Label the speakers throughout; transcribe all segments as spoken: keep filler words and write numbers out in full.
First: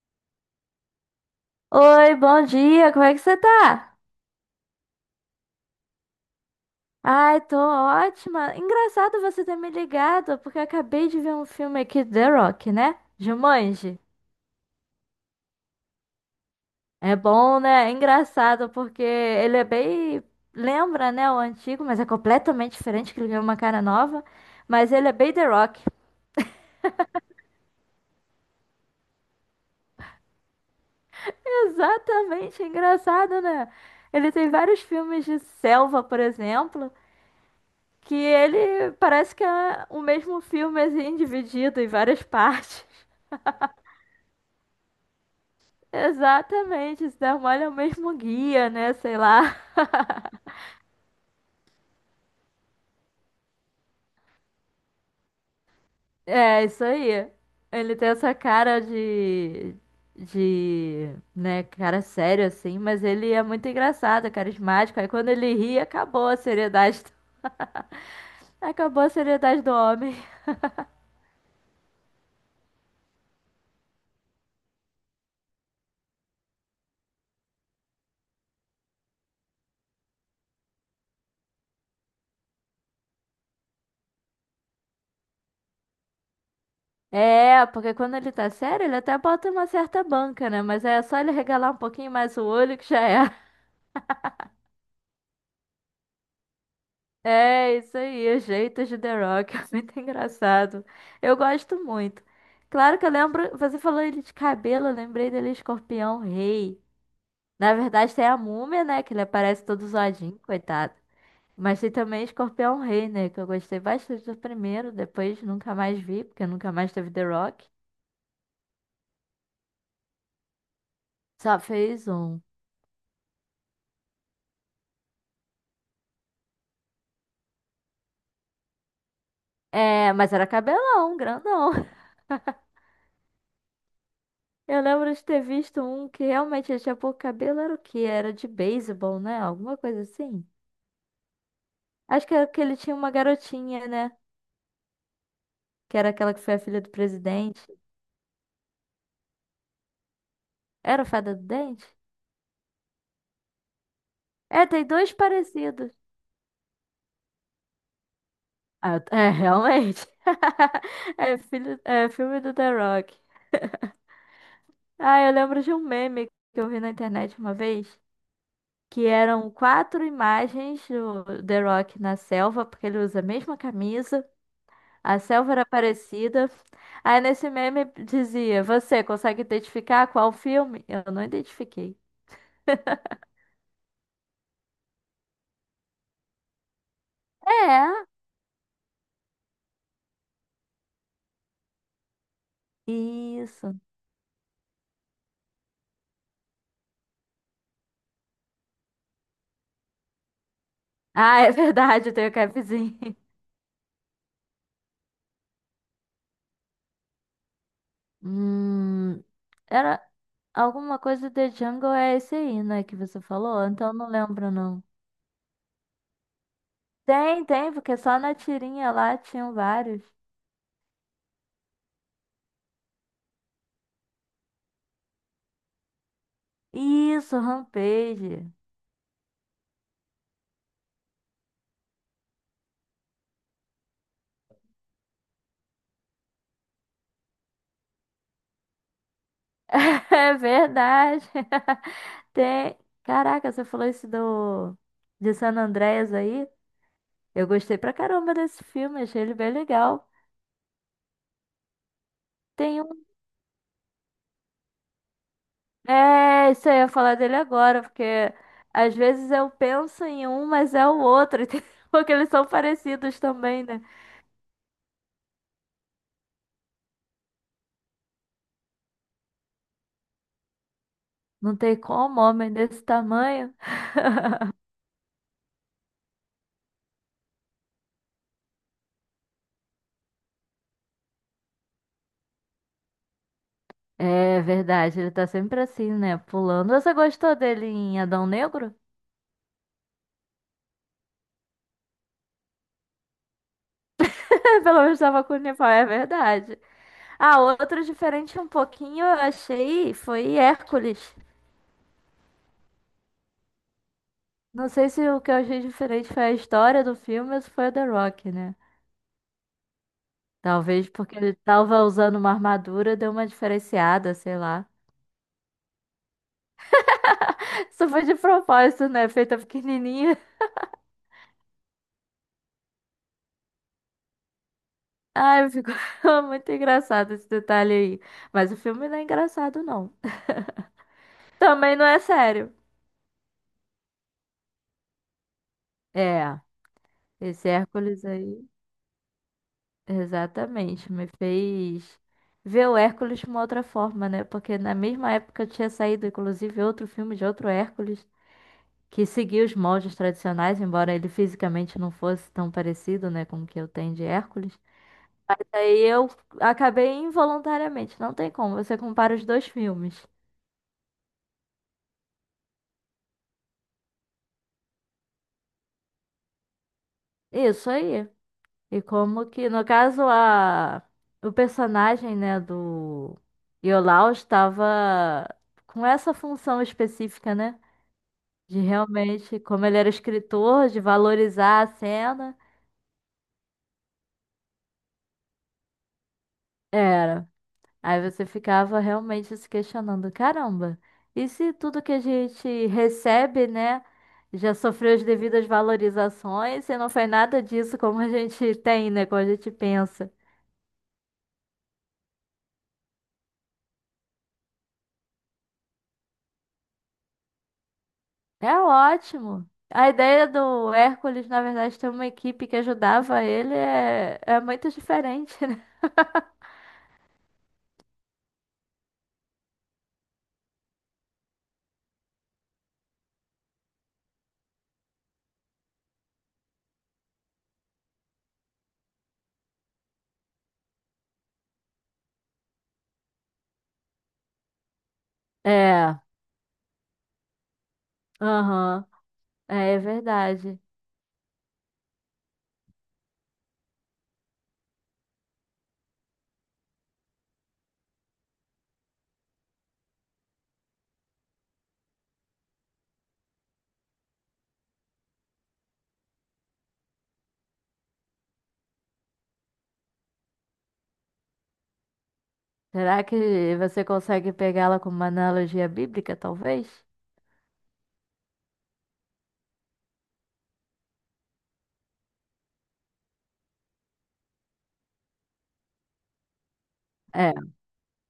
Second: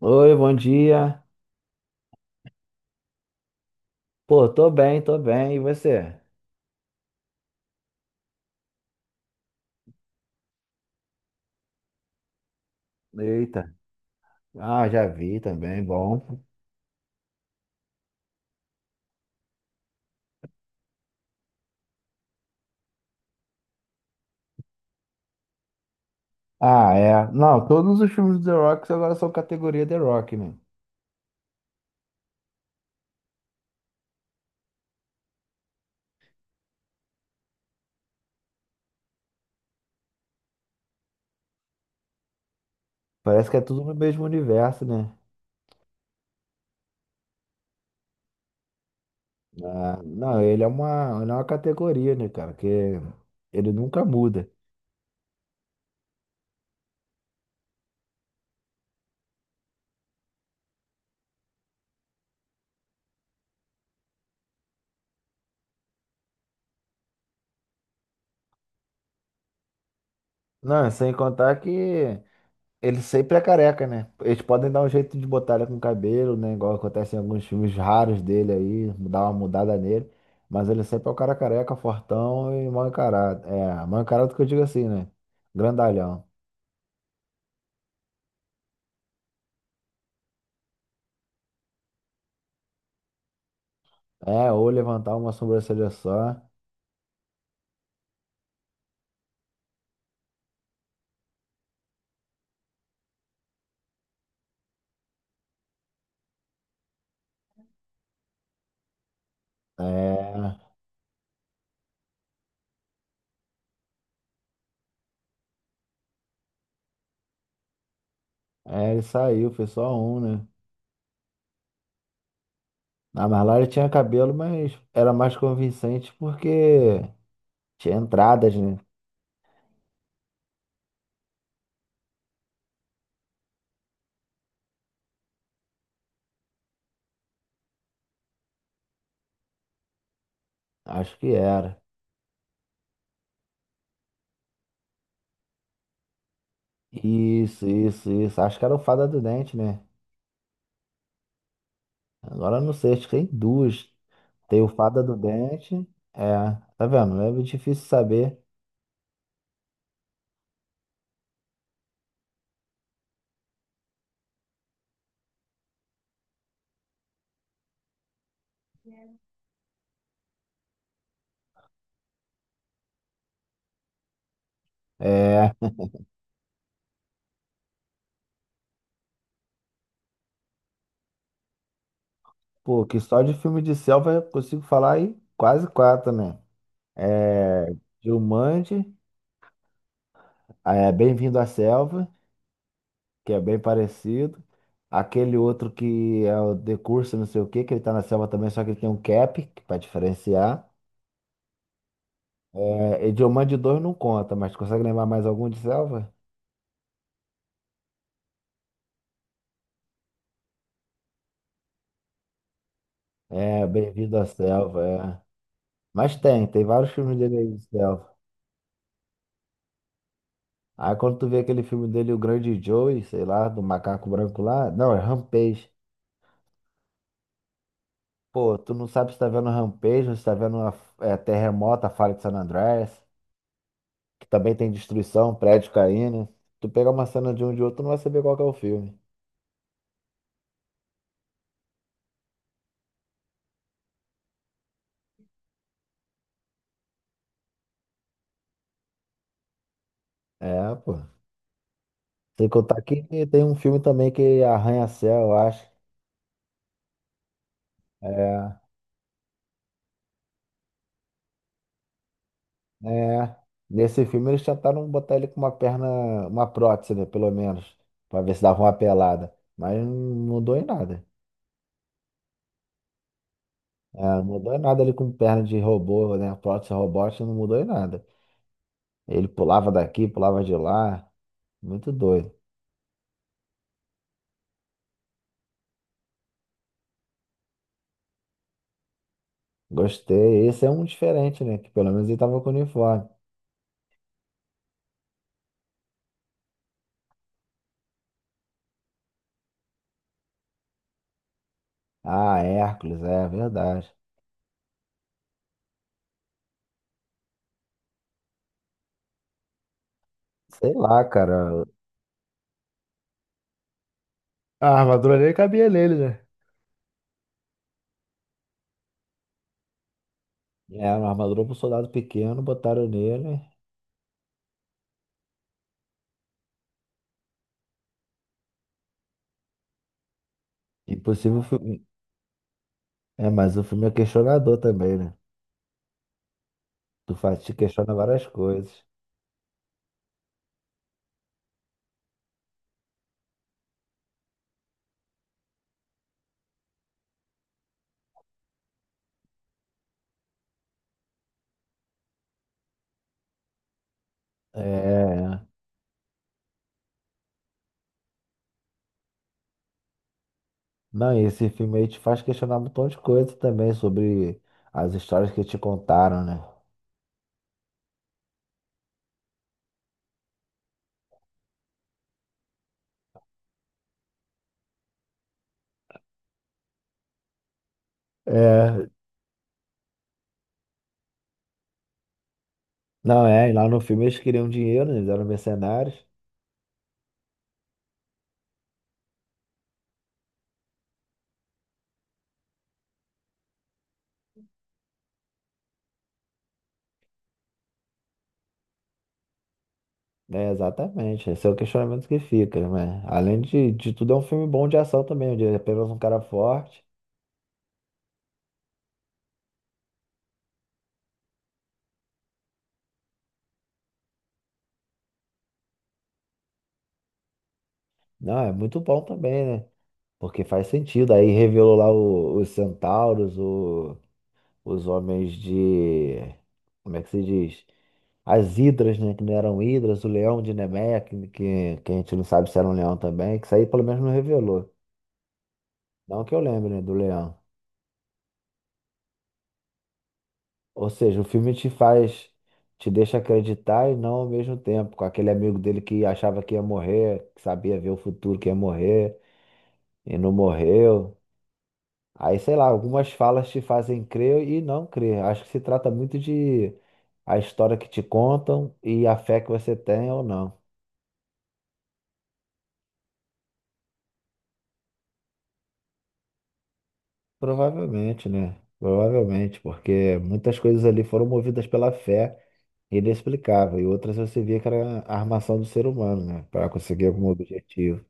Speaker 1: Oi, bom dia.
Speaker 2: Oi, bom dia, como é que você tá?
Speaker 1: Pô, tô bem, tô bem. E você?
Speaker 2: Ai, tô ótima. Engraçado você ter me ligado, porque eu acabei de ver um filme aqui, The Rock, né?
Speaker 1: Eita.
Speaker 2: Jumanji.
Speaker 1: Ah, já vi também, bom.
Speaker 2: É bom, né? É engraçado, porque ele é bem. Lembra, né, o antigo, mas é completamente diferente, que ele ganhou uma cara nova. Mas ele é bem The Rock.
Speaker 1: Ah, é. Não, todos os filmes do The Rock agora são categoria The Rock, né?
Speaker 2: Exatamente, é engraçado, né? Ele tem vários filmes de selva, por exemplo, que ele parece que é o mesmo filme, assim, dividido em várias partes.
Speaker 1: Parece que é tudo no mesmo universo, né?
Speaker 2: Exatamente, esse Darmole é o mesmo guia, né? Sei lá.
Speaker 1: Ah, não, ele é uma, ele é uma categoria, né, cara? Que ele nunca muda.
Speaker 2: É, isso aí. Ele tem essa cara de. De. Né, cara sério assim, mas ele é muito engraçado, é carismático. Aí quando ele ri, acabou a seriedade. Acabou a seriedade do homem.
Speaker 1: Não, sem contar que ele sempre é careca, né? Eles podem dar um jeito de botar ele com cabelo, né? Igual acontece em alguns filmes raros dele aí, dar uma mudada nele. Mas ele sempre é o cara careca, fortão e mal encarado. É, mal encarado que eu digo assim, né? Grandalhão.
Speaker 2: É, porque quando ele tá sério, ele até bota uma certa banca, né? Mas é só ele regalar um pouquinho mais o olho que já é.
Speaker 1: É, ou levantar uma sobrancelha só.
Speaker 2: É isso aí, os jeitos de The Rock, é muito engraçado. Eu gosto muito. Claro que eu lembro, você falou ele de cabelo, eu lembrei dele Escorpião Rei. Na verdade tem a Múmia, né, que ele aparece todo zoadinho,
Speaker 1: É,
Speaker 2: coitado. Mas tem também Escorpião Rei, né, que eu gostei bastante do primeiro, depois nunca mais vi, porque nunca mais teve The Rock.
Speaker 1: é, ele saiu, foi só um, né?
Speaker 2: Só fez um.
Speaker 1: Ah, mas lá ele tinha cabelo, mas era mais convincente porque tinha entradas, né?
Speaker 2: É, mas era cabelão, grandão. Eu lembro de ter visto um que realmente ele tinha pouco cabelo, era o quê? Era de beisebol, né? Alguma coisa assim.
Speaker 1: Acho que era.
Speaker 2: Acho que era que ele tinha uma garotinha, né? Que era aquela que foi a filha do presidente.
Speaker 1: Isso, isso, isso. Acho que era o Fada do Dente, né?
Speaker 2: Era a Fada do Dente?
Speaker 1: Agora não sei, acho que tem duas. Tem
Speaker 2: É,
Speaker 1: o
Speaker 2: tem
Speaker 1: Fada
Speaker 2: dois
Speaker 1: do Dente.
Speaker 2: parecidos.
Speaker 1: É, tá vendo? É difícil saber.
Speaker 2: Ah, é, realmente. É, filho, é filme do The Rock. Ah, eu lembro de um meme que eu vi na internet uma vez, que eram quatro imagens do The Rock na selva, porque ele usa a mesma camisa, a selva
Speaker 1: É,
Speaker 2: era parecida. Aí nesse meme dizia: você consegue identificar qual filme? Eu não identifiquei.
Speaker 1: pô, que só de filme de selva eu consigo falar aí quase quatro, né? É,
Speaker 2: É,
Speaker 1: Jumanji, é Bem-vindo à Selva, que é bem
Speaker 2: isso.
Speaker 1: parecido. Aquele outro que é o The Curso, não sei o quê, que ele tá na selva também, só que ele tem um cap, que pra diferenciar.
Speaker 2: Ah, é verdade, eu tenho
Speaker 1: É, e
Speaker 2: capzinho.
Speaker 1: Jumanji dois não conta, mas consegue lembrar mais algum de selva?
Speaker 2: Hum, era alguma coisa de Jungle é esse aí, né, que você falou?
Speaker 1: É,
Speaker 2: Então não
Speaker 1: Bem-vindo à
Speaker 2: lembro, não.
Speaker 1: Selva, é. Mas tem, tem vários filmes dele
Speaker 2: Tem,
Speaker 1: aí,
Speaker 2: tem, porque
Speaker 1: self.
Speaker 2: só na tirinha lá tinham vários.
Speaker 1: Aí quando tu vê aquele filme dele, O Grande Joey, sei lá, do macaco branco lá, não, é Rampage.
Speaker 2: Isso, Rampage.
Speaker 1: Pô, tu não sabe se tá vendo Rampage ou se tá vendo uma, é, Terremoto, a Falha de San Andreas, que também tem destruição, prédio caindo. Tu pega uma cena de um de outro, tu não vai saber qual que é o filme.
Speaker 2: É verdade. Tem. Caraca, você falou isso do de San Andreas aí? Eu gostei pra caramba desse filme, achei ele bem legal.
Speaker 1: É, pô. Sem contar
Speaker 2: Tem
Speaker 1: que
Speaker 2: um.
Speaker 1: tem um filme também que é Arranha-Céu, eu acho.
Speaker 2: É, isso aí, eu ia falar dele agora, porque
Speaker 1: É,
Speaker 2: às vezes eu penso em um, mas é o outro, entendeu? Porque eles são parecidos
Speaker 1: é,
Speaker 2: também, né?
Speaker 1: nesse filme eles tentaram botar ele com uma perna, uma prótese, né, pelo menos, pra ver se dava uma pelada. Mas não mudou em nada.
Speaker 2: Não tem como, homem desse tamanho.
Speaker 1: É, não mudou em nada ele com perna de robô, né? Prótese robótica não mudou em nada. Ele pulava daqui, pulava de lá. Muito doido.
Speaker 2: É verdade, ele tá sempre assim, né? Pulando. Você gostou dele em Adão Negro?
Speaker 1: Gostei. Esse é um diferente, né? Que pelo menos ele tava com uniforme.
Speaker 2: Pelo menos tava com o uniforme, é verdade. Ah, outro diferente um pouquinho, eu achei, foi Hércules.
Speaker 1: Ah, Hércules, é verdade.
Speaker 2: Não sei se o que eu achei diferente foi a história do filme ou se foi o The Rock, né?
Speaker 1: Sei
Speaker 2: Talvez
Speaker 1: lá,
Speaker 2: porque ele
Speaker 1: cara.
Speaker 2: tava usando uma armadura, deu uma diferenciada, sei lá.
Speaker 1: A armadura nem cabia nele, né?
Speaker 2: Isso foi de propósito, né? Feita pequenininha.
Speaker 1: É, uma armadura pro soldado pequeno, botaram nele.
Speaker 2: Ai, ficou muito engraçado esse detalhe aí. Mas o filme não é engraçado, não.
Speaker 1: Impossível,
Speaker 2: Também
Speaker 1: fi-
Speaker 2: não é sério.
Speaker 1: É, mas o filme é questionador também, né?
Speaker 2: É,
Speaker 1: Tu faz,
Speaker 2: esse
Speaker 1: te questiona
Speaker 2: Hércules
Speaker 1: várias
Speaker 2: aí,
Speaker 1: coisas.
Speaker 2: exatamente, me fez ver o Hércules de uma outra forma, né? Porque na mesma época tinha saído, inclusive, outro filme de outro Hércules, que seguia os moldes tradicionais, embora ele fisicamente não fosse tão parecido, né, com o que eu tenho de Hércules.
Speaker 1: É.
Speaker 2: Aí eu acabei involuntariamente, não tem como, você compara os dois filmes.
Speaker 1: Não, e esse filme aí te faz questionar um montão de coisa também sobre as histórias que te contaram, né?
Speaker 2: Isso aí. E como que, no caso, a o personagem, né, do Iolaus estava com essa função específica, né, de
Speaker 1: É.
Speaker 2: realmente, como ele era escritor, de valorizar a cena,
Speaker 1: Não, é, e lá no filme eles queriam dinheiro, eles eram mercenários.
Speaker 2: era. Aí você ficava realmente se questionando, caramba, e se tudo que a gente recebe, né, já sofreu as devidas valorizações e não foi nada disso como a gente tem, né, como a gente pensa.
Speaker 1: É, exatamente. Esse é o questionamento que fica, né? Além de, de tudo, é um filme bom de ação também, onde é apenas um cara forte.
Speaker 2: É ótimo. A ideia do Hércules, na verdade, ter uma equipe que ajudava ele é, é muito diferente, né?
Speaker 1: Não, é muito bom também, né? Porque faz sentido. Aí revelou lá o- os centauros, o os homens de. Como é que se diz? As hidras, né? Que não eram hidras, o leão de Nemeia, que, que, que a gente não sabe se era um leão também, que isso aí pelo menos não revelou.
Speaker 2: É,
Speaker 1: Não que eu lembre, né, do leão.
Speaker 2: aham, é, é verdade.
Speaker 1: Ou seja, o filme te faz, te deixa acreditar e não ao mesmo tempo. Com aquele amigo dele que achava que ia morrer, que sabia ver o futuro que ia morrer, e não morreu. Aí, sei lá, algumas falas te fazem crer e não crer. Acho que se trata muito de a história que te contam e a fé que você tem ou não.
Speaker 2: Será que você consegue pegá-la como uma analogia bíblica, talvez?
Speaker 1: Provavelmente, né? Provavelmente, porque muitas coisas ali foram movidas pela fé inexplicável, e outras você via que era a armação do ser humano, né? Para conseguir algum
Speaker 2: É.
Speaker 1: objetivo.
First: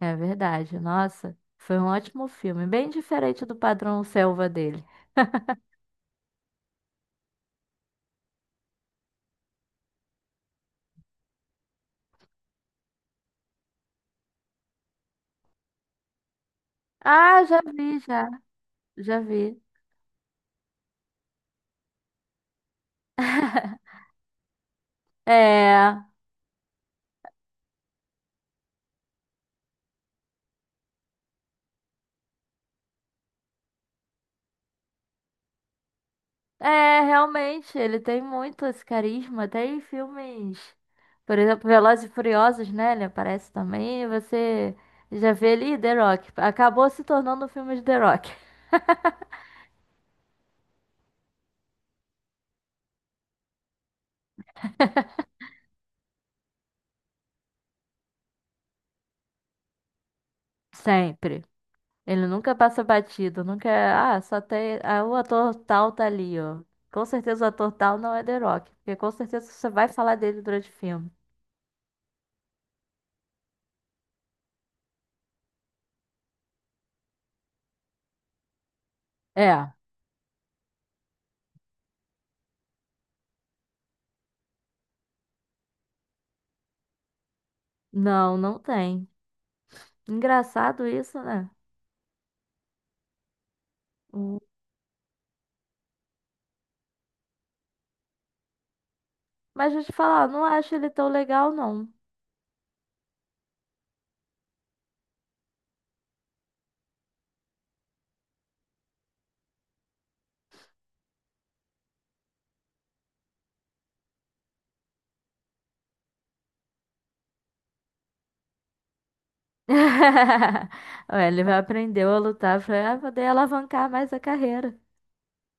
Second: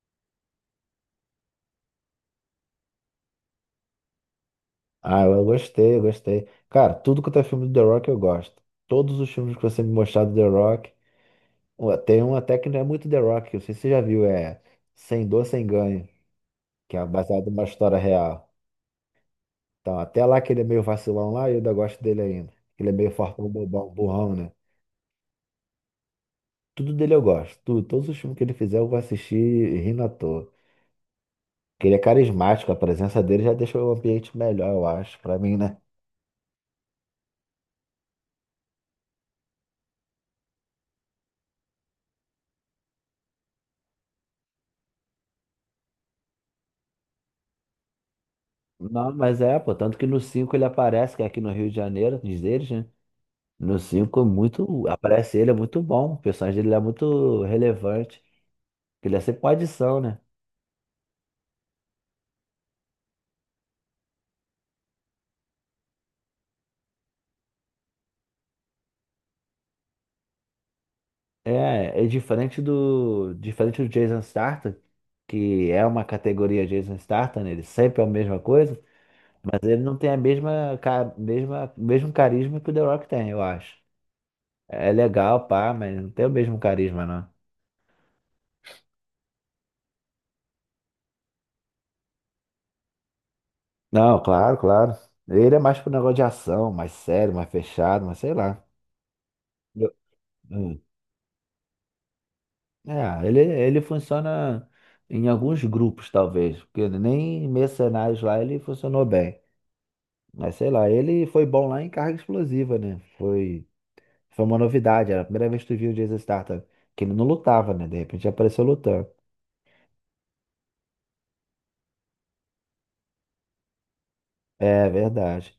Speaker 2: É verdade. Nossa, foi um ótimo filme, bem diferente do padrão Selva dele.
Speaker 1: Ah, eu gostei, eu gostei. Cara, tudo quanto é filme do The Rock eu gosto. Todos os filmes que você me mostrar do The Rock, ué, tem um até que não é muito The Rock, eu sei se você já viu, é Sem Dor, Sem Ganho, que é
Speaker 2: Ah,
Speaker 1: baseado
Speaker 2: já
Speaker 1: numa história
Speaker 2: vi, já.
Speaker 1: real.
Speaker 2: Já vi.
Speaker 1: Então, até lá que ele é meio vacilão lá, eu ainda gosto dele ainda. Ele é meio fortão, bobão, burrão, né?
Speaker 2: É,
Speaker 1: Tudo dele eu gosto. Tudo, todos os filmes que ele fizer eu vou assistir rindo à toa. Porque ele é carismático, a presença dele já deixa o ambiente melhor, eu acho, pra mim, né?
Speaker 2: é, realmente, ele tem muito esse carisma. Tem filmes, por exemplo, Velozes e Furiosos, né? Ele aparece também. E você já vê ali The Rock. Acabou se tornando um filme de The Rock.
Speaker 1: Não, mas é, pô, tanto que no cinco ele aparece, que é aqui no Rio de Janeiro, diz eles, né? No cinco é muito, aparece ele, é muito bom, o personagem dele é muito relevante, que ele é sempre uma adição, né?
Speaker 2: Sempre. Ele nunca passa batido, nunca. É, ah, só tem. Ah, o ator tal tá ali, ó. Com certeza o ator tal não é The Rock, porque com certeza você vai falar dele durante o filme.
Speaker 1: É, é diferente do, diferente do Jason Statham, que é uma categoria Jason Statham, né? Ele sempre é a mesma coisa, mas
Speaker 2: É.
Speaker 1: ele não tem a mesma, ca- mesma, mesmo carisma que o The Rock tem, eu acho. É legal, pá, mas não tem o mesmo carisma, não.
Speaker 2: Não, não tem. Engraçado isso, né?
Speaker 1: Não,
Speaker 2: Hum.
Speaker 1: claro, claro. Ele é mais pro negócio de ação, mais sério, mais fechado, mas sei lá.
Speaker 2: Mas deixa eu
Speaker 1: Eu-
Speaker 2: te falar, eu não acho
Speaker 1: hum.
Speaker 2: ele tão legal, não.
Speaker 1: É, ele, ele funciona em alguns grupos, talvez, porque nem Mercenários lá ele funcionou bem. Mas sei lá, ele foi bom lá em carga explosiva, né? Foi, foi uma novidade, era a primeira vez que tu viu o Jason Statham, que ele não lutava, né? De repente apareceu lutando.
Speaker 2: Ué, ele vai aprender a lutar pra poder alavancar mais a carreira.
Speaker 1: É verdade.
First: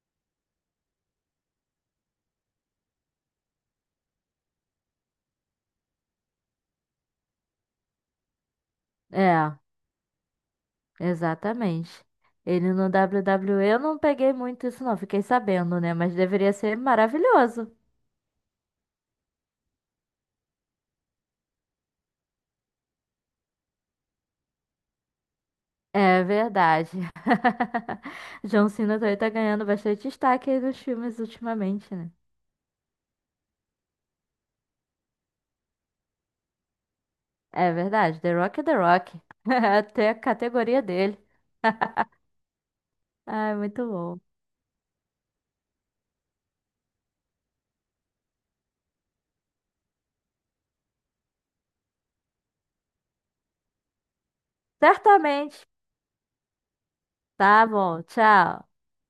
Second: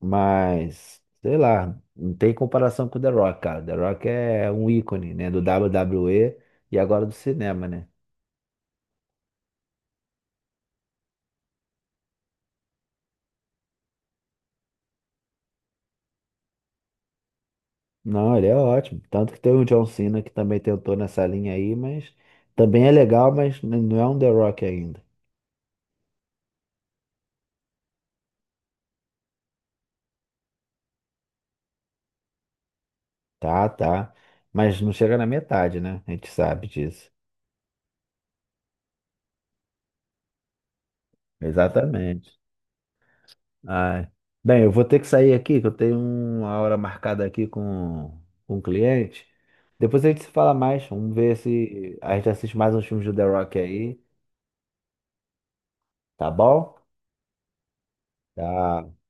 Speaker 1: Mas, sei lá, não tem comparação com o The Rock, cara. The Rock é um ícone, né? Do WWE e e agora do cinema, né?
Speaker 2: É, exatamente. Ele no D U É eu não peguei muito isso, não. Fiquei sabendo, né? Mas deveria ser maravilhoso.
Speaker 1: Não, ele é ótimo. Tanto que tem o John Cena que também tentou nessa linha aí, mas também é legal, mas n- não é um The Rock ainda.
Speaker 2: É verdade. John Cena também tá ganhando bastante destaque aí nos filmes ultimamente, né?
Speaker 1: Tá, tá. Mas não chega na metade, né? A gente sabe disso.
Speaker 2: É verdade. The Rock é The Rock. Até a categoria dele.
Speaker 1: Exatamente.
Speaker 2: Ai, muito
Speaker 1: Ah,
Speaker 2: bom.
Speaker 1: bem, eu vou ter que sair aqui, que eu tenho uma hora marcada aqui com, com um cliente. Depois a gente se fala mais. Vamos ver se a gente assiste mais uns filmes do The Rock aí,
Speaker 2: Certamente.
Speaker 1: tá bom?
Speaker 2: Tá bom, tchau.
Speaker 1: Tá.